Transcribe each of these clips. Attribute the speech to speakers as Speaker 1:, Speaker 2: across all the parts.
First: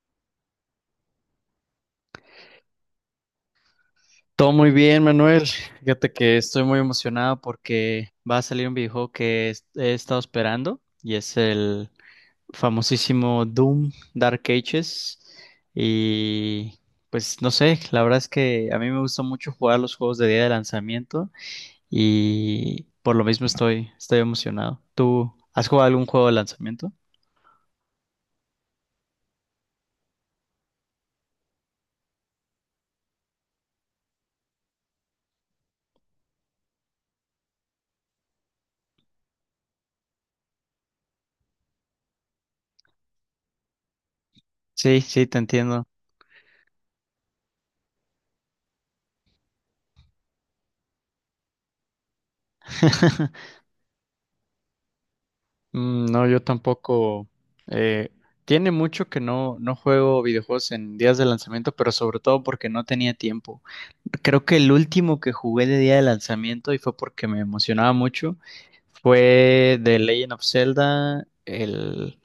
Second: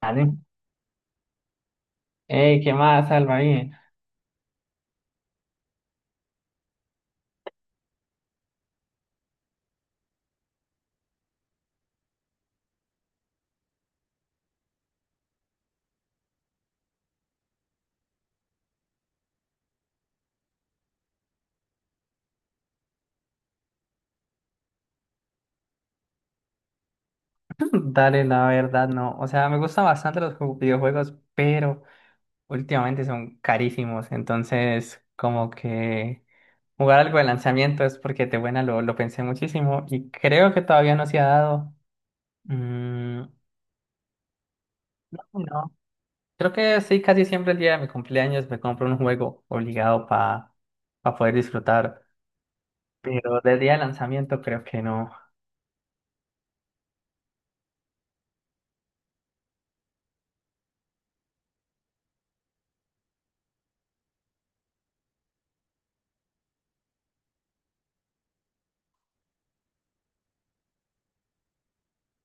Speaker 1: Dale. Ey, ¿qué más, Alba? ¿Ahí?
Speaker 2: Todo muy bien, Manuel. Fíjate que estoy muy emocionado porque va a salir un videojuego que he estado esperando y es el famosísimo Doom Dark Ages. Y pues no sé, la verdad es que a mí me gusta mucho jugar los juegos de día de lanzamiento y por lo mismo estoy emocionado. ¿Tú has jugado algún juego de lanzamiento?
Speaker 1: Dale, la verdad, no. O sea, me gustan bastante los videojuegos, pero últimamente son carísimos. Entonces, como que jugar algo de lanzamiento es porque te buena, lo pensé muchísimo y creo que todavía no se ha dado. Mm,
Speaker 2: Sí, sí, te
Speaker 1: no.
Speaker 2: entiendo.
Speaker 1: Creo que sí, casi siempre el día de mi cumpleaños me compro un juego obligado para poder disfrutar. Pero del día de lanzamiento creo que no.
Speaker 2: Mm. No, yo tampoco. eh, Tiene mucho que no juego videojuegos en días de lanzamiento, pero sobre todo porque no tenía tiempo. Creo que el último que jugué de día de lanzamiento, y fue porque me emocionaba mucho, fue The Legend of Zelda, el,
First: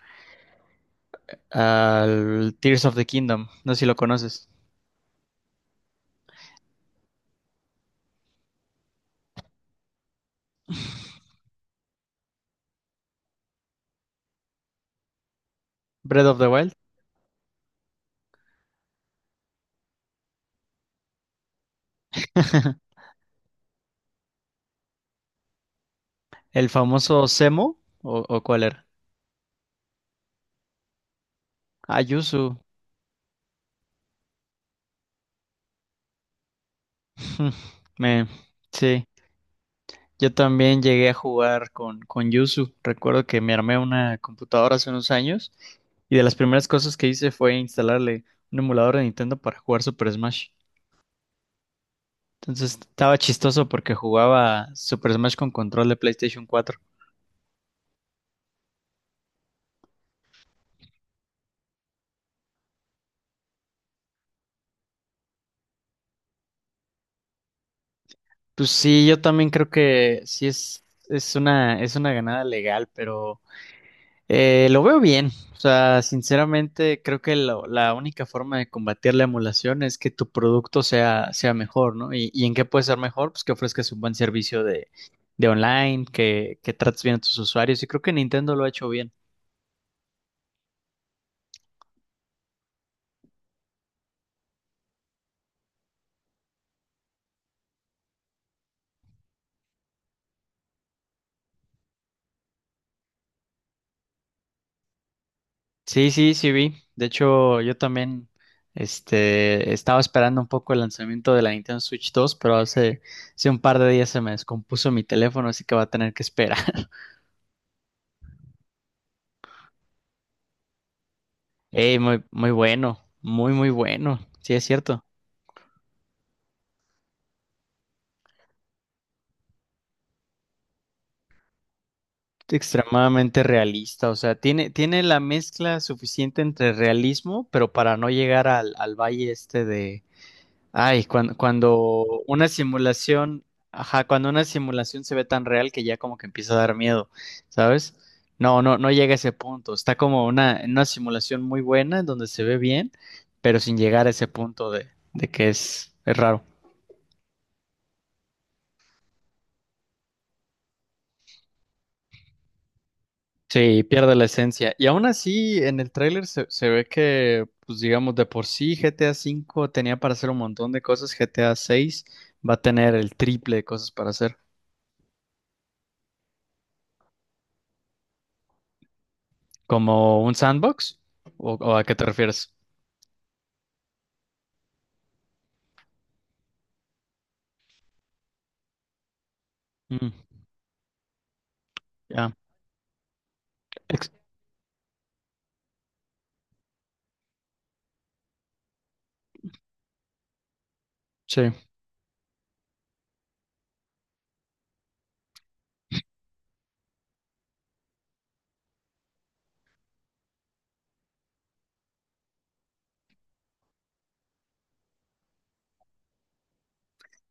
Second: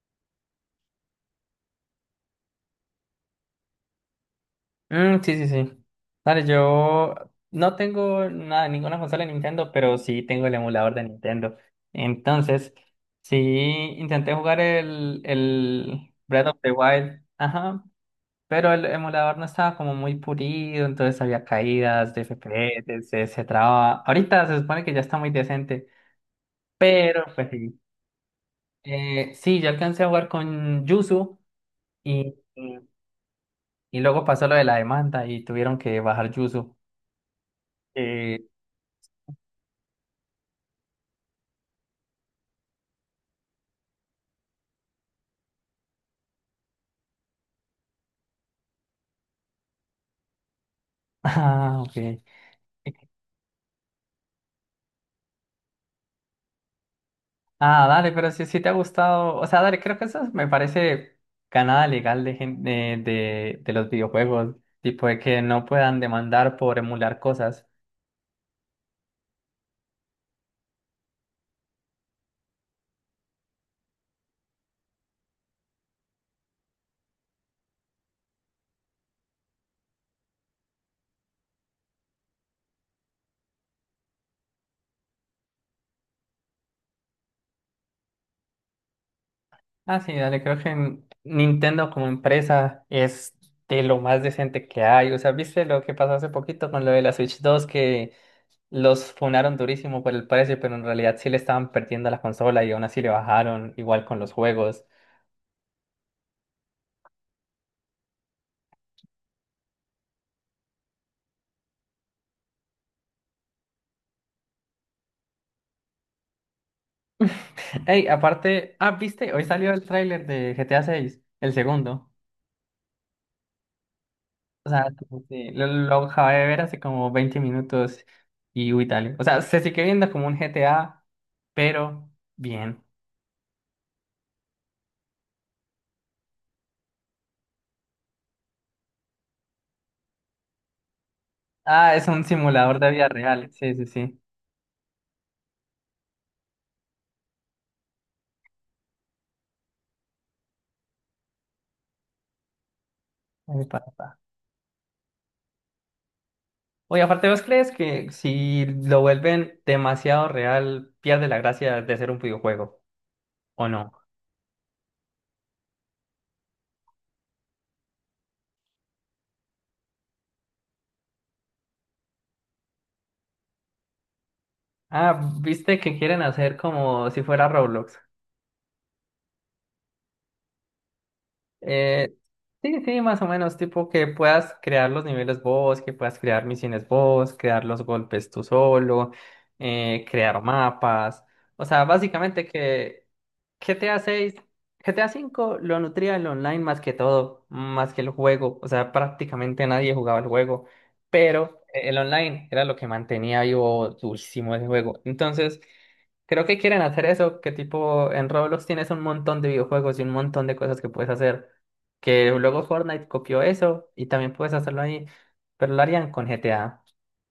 Speaker 2: al Tears of the Kingdom. No sé si lo conoces.
Speaker 1: Mm, sí, sí, sí. Dale, yo no tengo nada, ninguna consola de Nintendo, pero sí tengo el emulador de Nintendo. Entonces, sí intenté jugar el
Speaker 2: Breath of
Speaker 1: Breath
Speaker 2: the
Speaker 1: of the
Speaker 2: Wild.
Speaker 1: Wild, ajá, pero el emulador no estaba como muy pulido, entonces había caídas de FPS, se traba. Ahorita se supone que ya está muy decente,
Speaker 2: El
Speaker 1: pero
Speaker 2: famoso
Speaker 1: pues sí.
Speaker 2: Semo, o cuál era.
Speaker 1: Sí, yo alcancé a jugar con Yuzu y,
Speaker 2: Ayuzu.
Speaker 1: y luego pasó lo de la demanda y tuvieron que bajar Yuzu,
Speaker 2: Me,
Speaker 1: eh,
Speaker 2: sí. Yo también llegué a jugar con Yuzu. Recuerdo que me armé una computadora hace unos años y de las primeras cosas que hice fue instalarle un emulador de Nintendo para jugar Super Smash.
Speaker 1: ah, ok.
Speaker 2: Entonces estaba chistoso porque jugaba Super Smash con control de PlayStation 4.
Speaker 1: Ah, dale, pero si te ha gustado, o sea, dale, creo que eso me parece ganada legal de, de los videojuegos, tipo de que no puedan demandar por emular cosas.
Speaker 2: Pues sí, yo también creo que sí es una ganada legal, pero lo veo bien. O sea, sinceramente, creo que la única forma de combatir la emulación es que tu producto sea mejor, ¿no? ¿Y en qué puede ser mejor? Pues que ofrezcas un buen servicio de online, que trates bien a tus usuarios. Y creo que Nintendo lo ha hecho bien.
Speaker 1: Ah, sí, dale, creo que Nintendo como empresa es de lo más decente que hay. O sea, ¿viste lo que pasó hace poquito con lo de la Switch dos, que los funaron durísimo por el precio, pero en realidad sí le estaban perdiendo la consola y aún así le bajaron, igual con los juegos?
Speaker 2: Sí, sí, sí vi. De hecho, yo también estaba esperando un poco el lanzamiento de la Nintendo Switch 2, pero hace un par de días se me descompuso mi teléfono, así que va a tener que esperar.
Speaker 1: Ey, aparte, ah, viste, hoy salió el tráiler de GTA 6, el
Speaker 2: Ey,
Speaker 1: segundo.
Speaker 2: muy, muy bueno, muy, muy bueno. Sí, es
Speaker 1: O sea,
Speaker 2: cierto.
Speaker 1: como que lo acabé de ver hace como 20 minutos y uy, dale. O sea, se sigue viendo como un GTA, pero bien.
Speaker 2: Extremadamente realista, o sea, tiene la mezcla suficiente entre realismo, pero para no llegar al valle este de, ay, cuando,
Speaker 1: Ah,
Speaker 2: cuando
Speaker 1: es un
Speaker 2: una
Speaker 1: simulador de vida
Speaker 2: simulación,
Speaker 1: real. Sí, sí,
Speaker 2: ajá,
Speaker 1: sí.
Speaker 2: cuando una simulación se ve tan real que ya como que empieza a dar miedo, ¿sabes? No, no, no llega a ese punto. Está como una, en una simulación muy buena, en donde se ve bien, pero
Speaker 1: Ay,
Speaker 2: sin
Speaker 1: pa,
Speaker 2: llegar a
Speaker 1: pa.
Speaker 2: ese punto de que es raro.
Speaker 1: Oye, aparte, ¿vos crees que si lo vuelven demasiado real, pierde la gracia de ser un videojuego? ¿O
Speaker 2: Sí,
Speaker 1: no?
Speaker 2: pierde la esencia. Y aún así, en el tráiler se ve que, pues digamos, de por sí GTA V tenía para hacer un montón de cosas, GTA VI va a tener el triple de cosas para hacer.
Speaker 1: Ah, viste que quieren hacer como si fuera Roblox.
Speaker 2: ¿Como un sandbox? ¿O a qué te
Speaker 1: Eh,
Speaker 2: refieres?
Speaker 1: sí, sí, más o menos, tipo que puedas crear los niveles vos, que puedas crear misiones vos, crear los golpes tú solo,
Speaker 2: Mm,
Speaker 1: crear mapas. O sea,
Speaker 2: ya.
Speaker 1: básicamente que
Speaker 2: Ex-
Speaker 1: GTA 6, GTA 5 lo nutría el online más que todo, más que el juego. O sea, prácticamente nadie jugaba el juego,
Speaker 2: Sí,
Speaker 1: pero el online era lo que mantenía vivo durísimo ese juego. Entonces... Creo que quieren hacer eso, que tipo en Roblox tienes un montón de videojuegos y un montón de cosas que puedes hacer, que luego Fortnite copió eso y también puedes hacerlo ahí, pero lo harían con GTA.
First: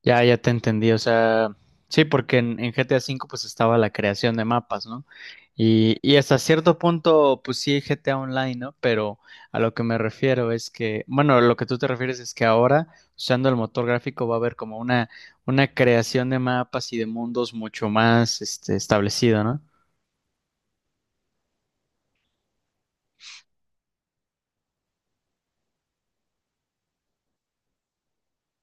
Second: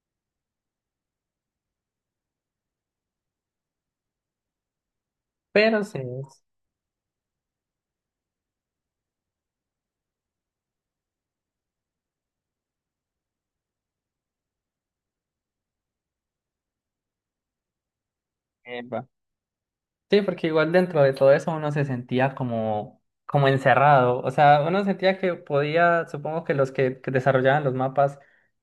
Speaker 2: ya, ya te entendí. O sea, sí, porque en GTA V pues estaba la creación de mapas, ¿no?
Speaker 1: Pero
Speaker 2: Y,
Speaker 1: sí.
Speaker 2: y hasta cierto punto, pues sí, GTA Online, ¿no? Pero a lo que me refiero es que, bueno, lo que tú te refieres es que ahora, usando el motor gráfico, va a haber como una creación de mapas y de mundos mucho más,
Speaker 1: Epa.
Speaker 2: establecida, ¿no?
Speaker 1: Sí, porque igual dentro de todo eso uno se sentía como, como encerrado. O sea, uno sentía que podía, supongo que que desarrollaban los mapas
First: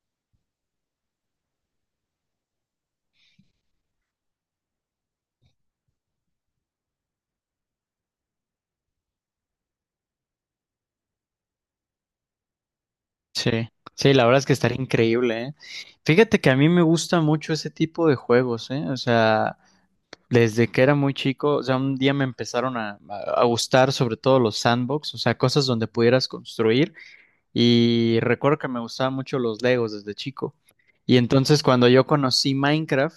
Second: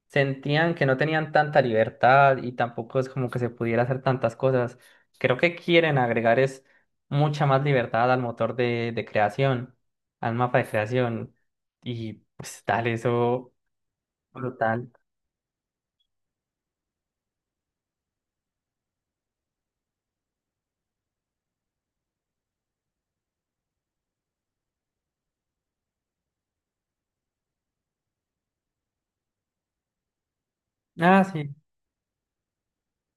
Speaker 1: sentían que no tenían tanta libertad y tampoco es como que se pudiera hacer tantas cosas. Creo que quieren agregar es mucha más libertad al motor de creación, al mapa de creación. Y pues, tal, eso
Speaker 2: Sí, sí, la verdad es que estaría
Speaker 1: brutal.
Speaker 2: increíble, ¿eh? Fíjate que a mí me gusta mucho ese tipo de juegos, ¿eh? O sea, desde que era muy chico, o sea, un día me empezaron a gustar sobre todo los sandbox, o sea, cosas donde pudieras construir y recuerdo que me gustaban mucho los Legos desde chico. Y
Speaker 1: Ah, sí.
Speaker 2: entonces cuando yo conocí Minecraft,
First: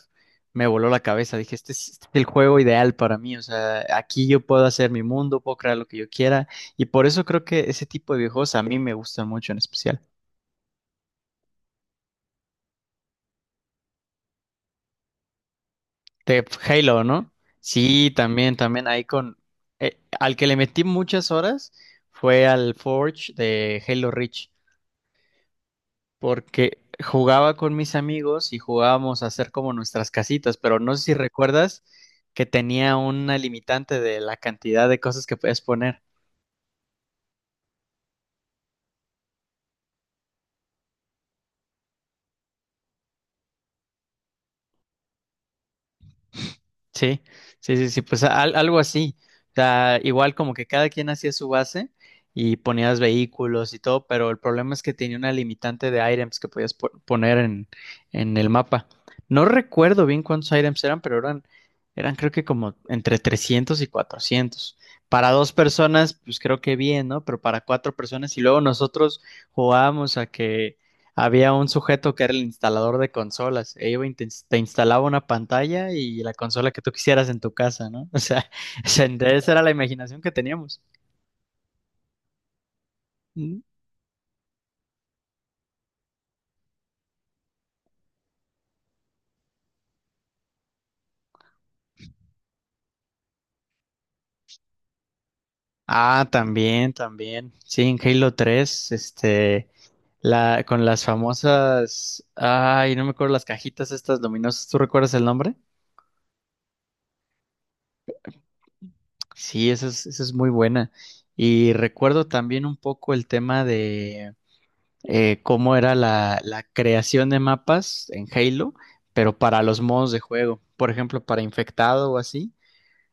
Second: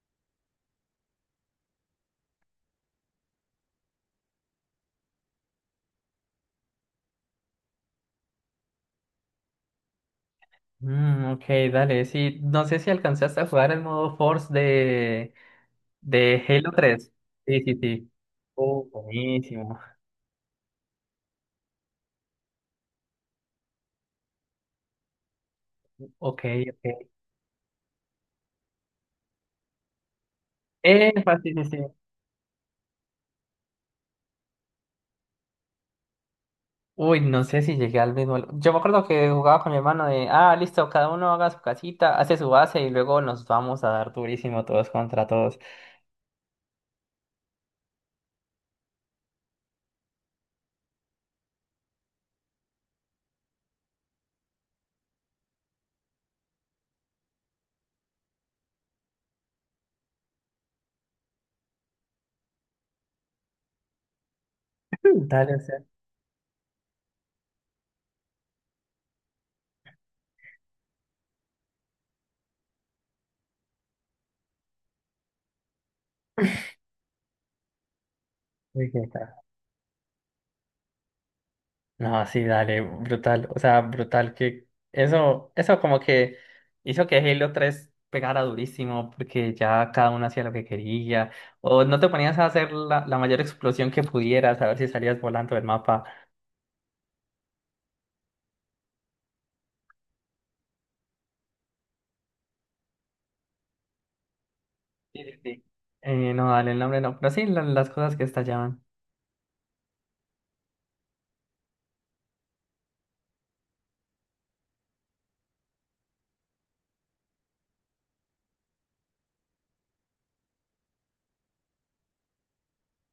Speaker 2: me voló la cabeza, dije, este es el juego ideal para mí, o sea, aquí yo puedo hacer mi mundo, puedo crear lo que yo quiera y por eso creo que ese tipo de videojuegos a mí me gustan mucho en especial.
Speaker 1: Mm, ok, dale. Sí, no sé si alcanzaste a jugar el modo Force de
Speaker 2: De
Speaker 1: Halo
Speaker 2: Halo,
Speaker 1: tres.
Speaker 2: ¿no?
Speaker 1: Sí, sí, sí.
Speaker 2: Sí, también,
Speaker 1: Oh,
Speaker 2: también ahí con...
Speaker 1: buenísimo.
Speaker 2: al que le metí muchas horas fue al Forge de Halo Reach,
Speaker 1: Ok,
Speaker 2: porque
Speaker 1: ok.
Speaker 2: jugaba con mis amigos y jugábamos a hacer como nuestras casitas, pero no sé si
Speaker 1: Fácil, sí, sí,
Speaker 2: recuerdas
Speaker 1: sí.
Speaker 2: que tenía una limitante de la cantidad de cosas que puedes poner.
Speaker 1: Uy, no sé si llegué al mismo. Yo me acuerdo que jugaba con mi hermano de, ah, listo, cada uno haga su casita, hace su base y luego nos vamos a dar durísimo todos contra todos.
Speaker 2: Sí, sí, sí, sí, pues algo así. O sea, igual como que cada quien hacía su base y ponías vehículos y todo, pero el problema es que tenía una limitante de items que podías poner en el mapa. No recuerdo bien cuántos items eran, pero eran creo que como entre 300 y 400.
Speaker 1: Mm,
Speaker 2: Para dos
Speaker 1: dale, o sea.
Speaker 2: personas, pues creo que bien, ¿no? Pero para cuatro personas y luego nosotros jugábamos a que había un sujeto que era el instalador de consolas e iba y te instalaba una pantalla y la consola que tú quisieras en tu casa, ¿no? O sea,
Speaker 1: Uy, qué.
Speaker 2: esa era la imaginación que teníamos.
Speaker 1: No, sí, dale, brutal. O
Speaker 2: Mm.
Speaker 1: sea, brutal que eso como que hizo que Halo tres pegara durísimo porque ya cada uno hacía lo que quería. O no, te ponías a hacer la mayor explosión que pudieras, a ver si salías volando del mapa.
Speaker 2: Ah, también, también. Sí, en Halo 3, con las famosas, ay, no me acuerdo, las cajitas estas luminosas. ¿Tú recuerdas
Speaker 1: Sí,
Speaker 2: el
Speaker 1: sí,
Speaker 2: nombre?
Speaker 1: sí. No, dale, el nombre no. Pero sí, las cosas que estallaban.
Speaker 2: Sí, esa es muy buena. Y recuerdo también un poco el tema, cómo era la creación de mapas en Halo, pero para los modos de juego, por ejemplo, para infectado o así.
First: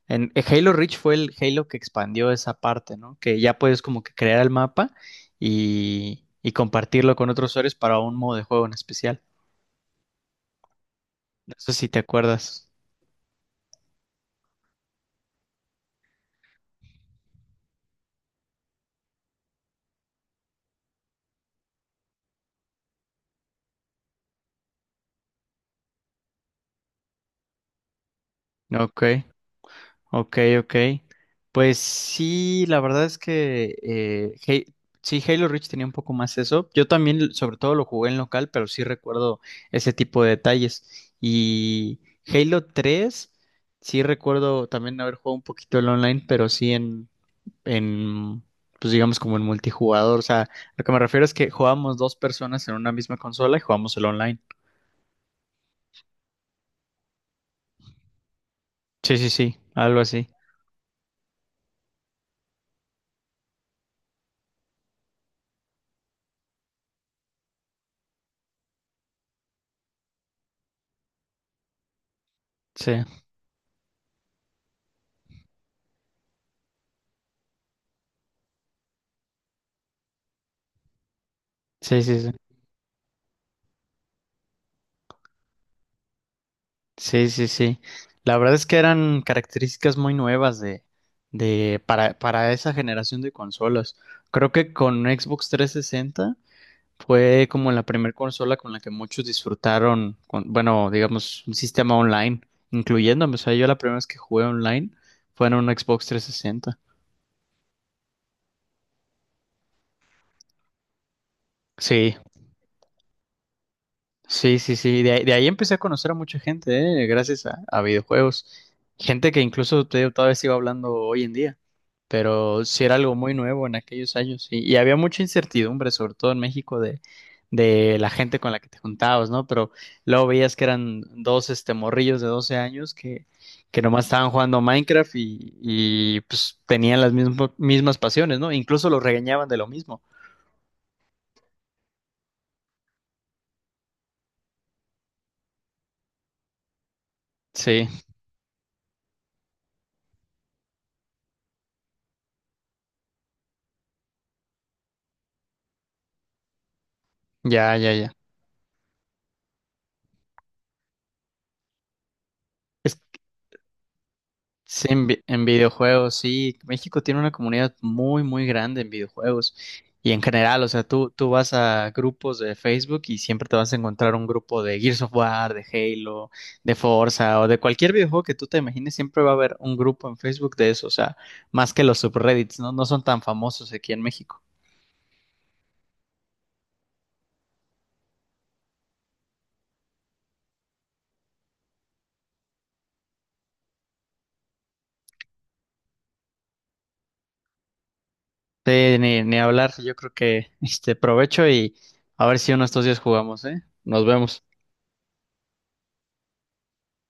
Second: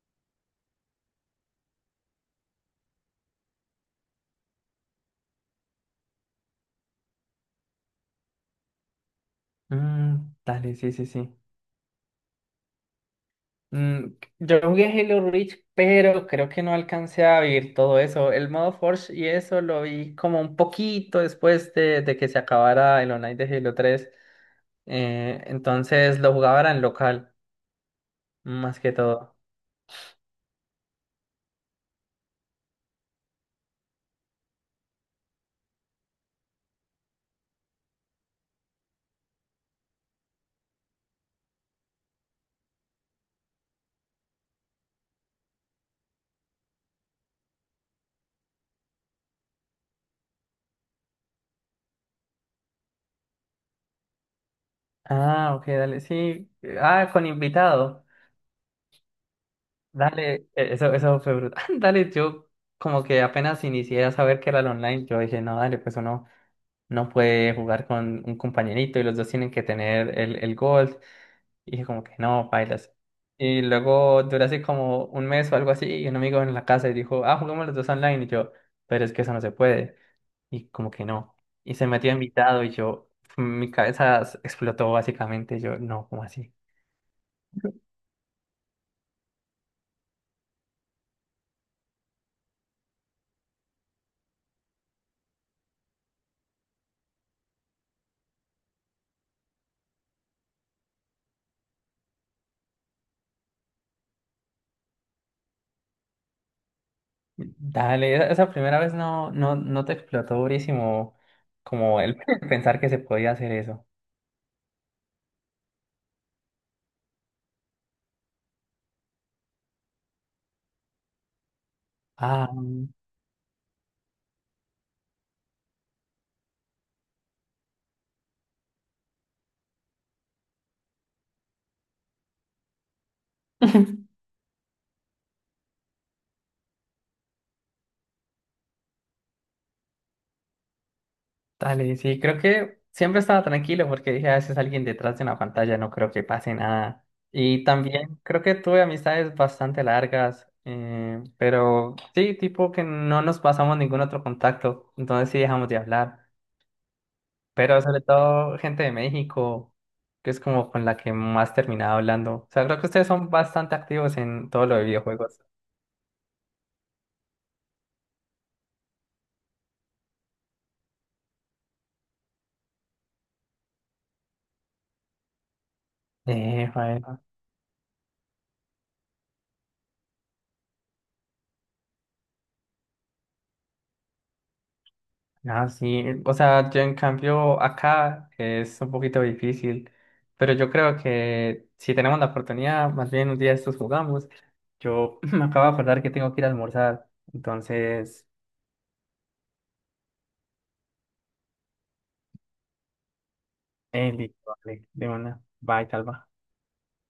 Speaker 2: En Halo Reach fue el Halo que expandió esa parte, ¿no? Que ya puedes como que crear el mapa y compartirlo con otros usuarios para un modo de juego en especial.
Speaker 1: Mm, dale, sí, sí, sí.
Speaker 2: No sé si te acuerdas.
Speaker 1: Mm, yo jugué Halo Reach, pero creo que no alcancé a vivir todo eso. El modo Forge y eso lo vi como un poquito después de que se acabara el online de Halo tres. Entonces lo jugaba era en local, más
Speaker 2: ¿No?
Speaker 1: que
Speaker 2: Ok.
Speaker 1: todo.
Speaker 2: Ok, ok. Pues sí, la verdad es que, sí, Halo Reach tenía un poco más eso. Yo también, sobre todo, lo jugué en local, pero sí recuerdo ese tipo de detalles. Y Halo 3, sí recuerdo también haber jugado un poquito el online, pero sí en, pues digamos como en multijugador. O sea, lo que me refiero es que jugábamos dos personas en una misma consola y jugamos el online.
Speaker 1: Ah, ok, dale, sí. Ah, con invitado.
Speaker 2: Sí, sí, sí, algo así.
Speaker 1: Dale, eso, eso fue brutal. Dale, yo como que apenas inicié a saber que era el online, yo dije, no, dale, pues uno no puede jugar con un compañerito y los dos tienen que tener el gold. Y dije como que no,
Speaker 2: Sí,
Speaker 1: bailas. Y luego duró así como un mes o algo así y un amigo en la casa y dijo, ah, jugamos los dos online. Y yo, pero es que eso no se puede. Y como que no. Y se
Speaker 2: sí,
Speaker 1: metió
Speaker 2: sí, sí.
Speaker 1: invitado y yo, mi cabeza explotó básicamente. Yo, no, ¿cómo así?
Speaker 2: Sí, sí, sí. La verdad es que eran características muy nuevas para esa generación de consolas. Creo que con Xbox 360 fue como la primera consola con la que muchos disfrutaron, bueno, digamos, un sistema online, incluyéndome. O sea, yo la primera vez que jugué online fue en un Xbox 360.
Speaker 1: Dale, esa primera vez no, no, no te explotó durísimo como
Speaker 2: Sí.
Speaker 1: el pensar que se podía hacer eso.
Speaker 2: Sí, sí, sí. De ahí empecé a conocer a mucha gente, gracias a videojuegos. Gente que incluso te digo, todavía sigo hablando hoy en día.
Speaker 1: Ah,
Speaker 2: Pero sí era algo muy nuevo en aquellos años. Y había mucha incertidumbre, sobre todo en México, de la gente con la que te juntabas, ¿no? Pero luego veías que eran dos morrillos de 12 años que nomás estaban jugando Minecraft y pues tenían las mismas pasiones, ¿no? Incluso los regañaban de lo mismo.
Speaker 1: dale, sí, creo que siempre estaba tranquilo porque dije, a veces alguien detrás de una pantalla no creo que pase nada. Y
Speaker 2: Sí,
Speaker 1: también creo que tuve amistades bastante largas, pero sí, tipo que no nos pasamos ningún otro contacto, entonces sí dejamos de hablar.
Speaker 2: ya,
Speaker 1: Pero
Speaker 2: ya,
Speaker 1: sobre
Speaker 2: ya.
Speaker 1: todo gente de México, que es como con la que más terminaba hablando. O sea, creo que ustedes son bastante activos en todo lo de
Speaker 2: Sí,
Speaker 1: videojuegos.
Speaker 2: en videojuegos, sí. México tiene una comunidad muy, muy grande en videojuegos. Y en general, o sea, tú vas a grupos de Facebook y siempre te vas a encontrar un grupo de Gears of War, de Halo, de
Speaker 1: Joder.
Speaker 2: Forza o de cualquier videojuego que tú te imagines, siempre va a haber un grupo en Facebook de eso. O sea, más que los subreddits, ¿no? No son tan famosos aquí en México.
Speaker 1: Ah, sí, o sea, yo en cambio acá es un poquito difícil, pero yo creo que si tenemos la oportunidad, más bien un día de estos jugamos. Yo me acabo de acordar que tengo que ir a almorzar, entonces,
Speaker 2: Sí, ni hablar. Yo creo que provecho y a ver si uno de estos días jugamos, ¿eh? Nos
Speaker 1: listo,
Speaker 2: vemos.
Speaker 1: vale, de una, bye, Calva.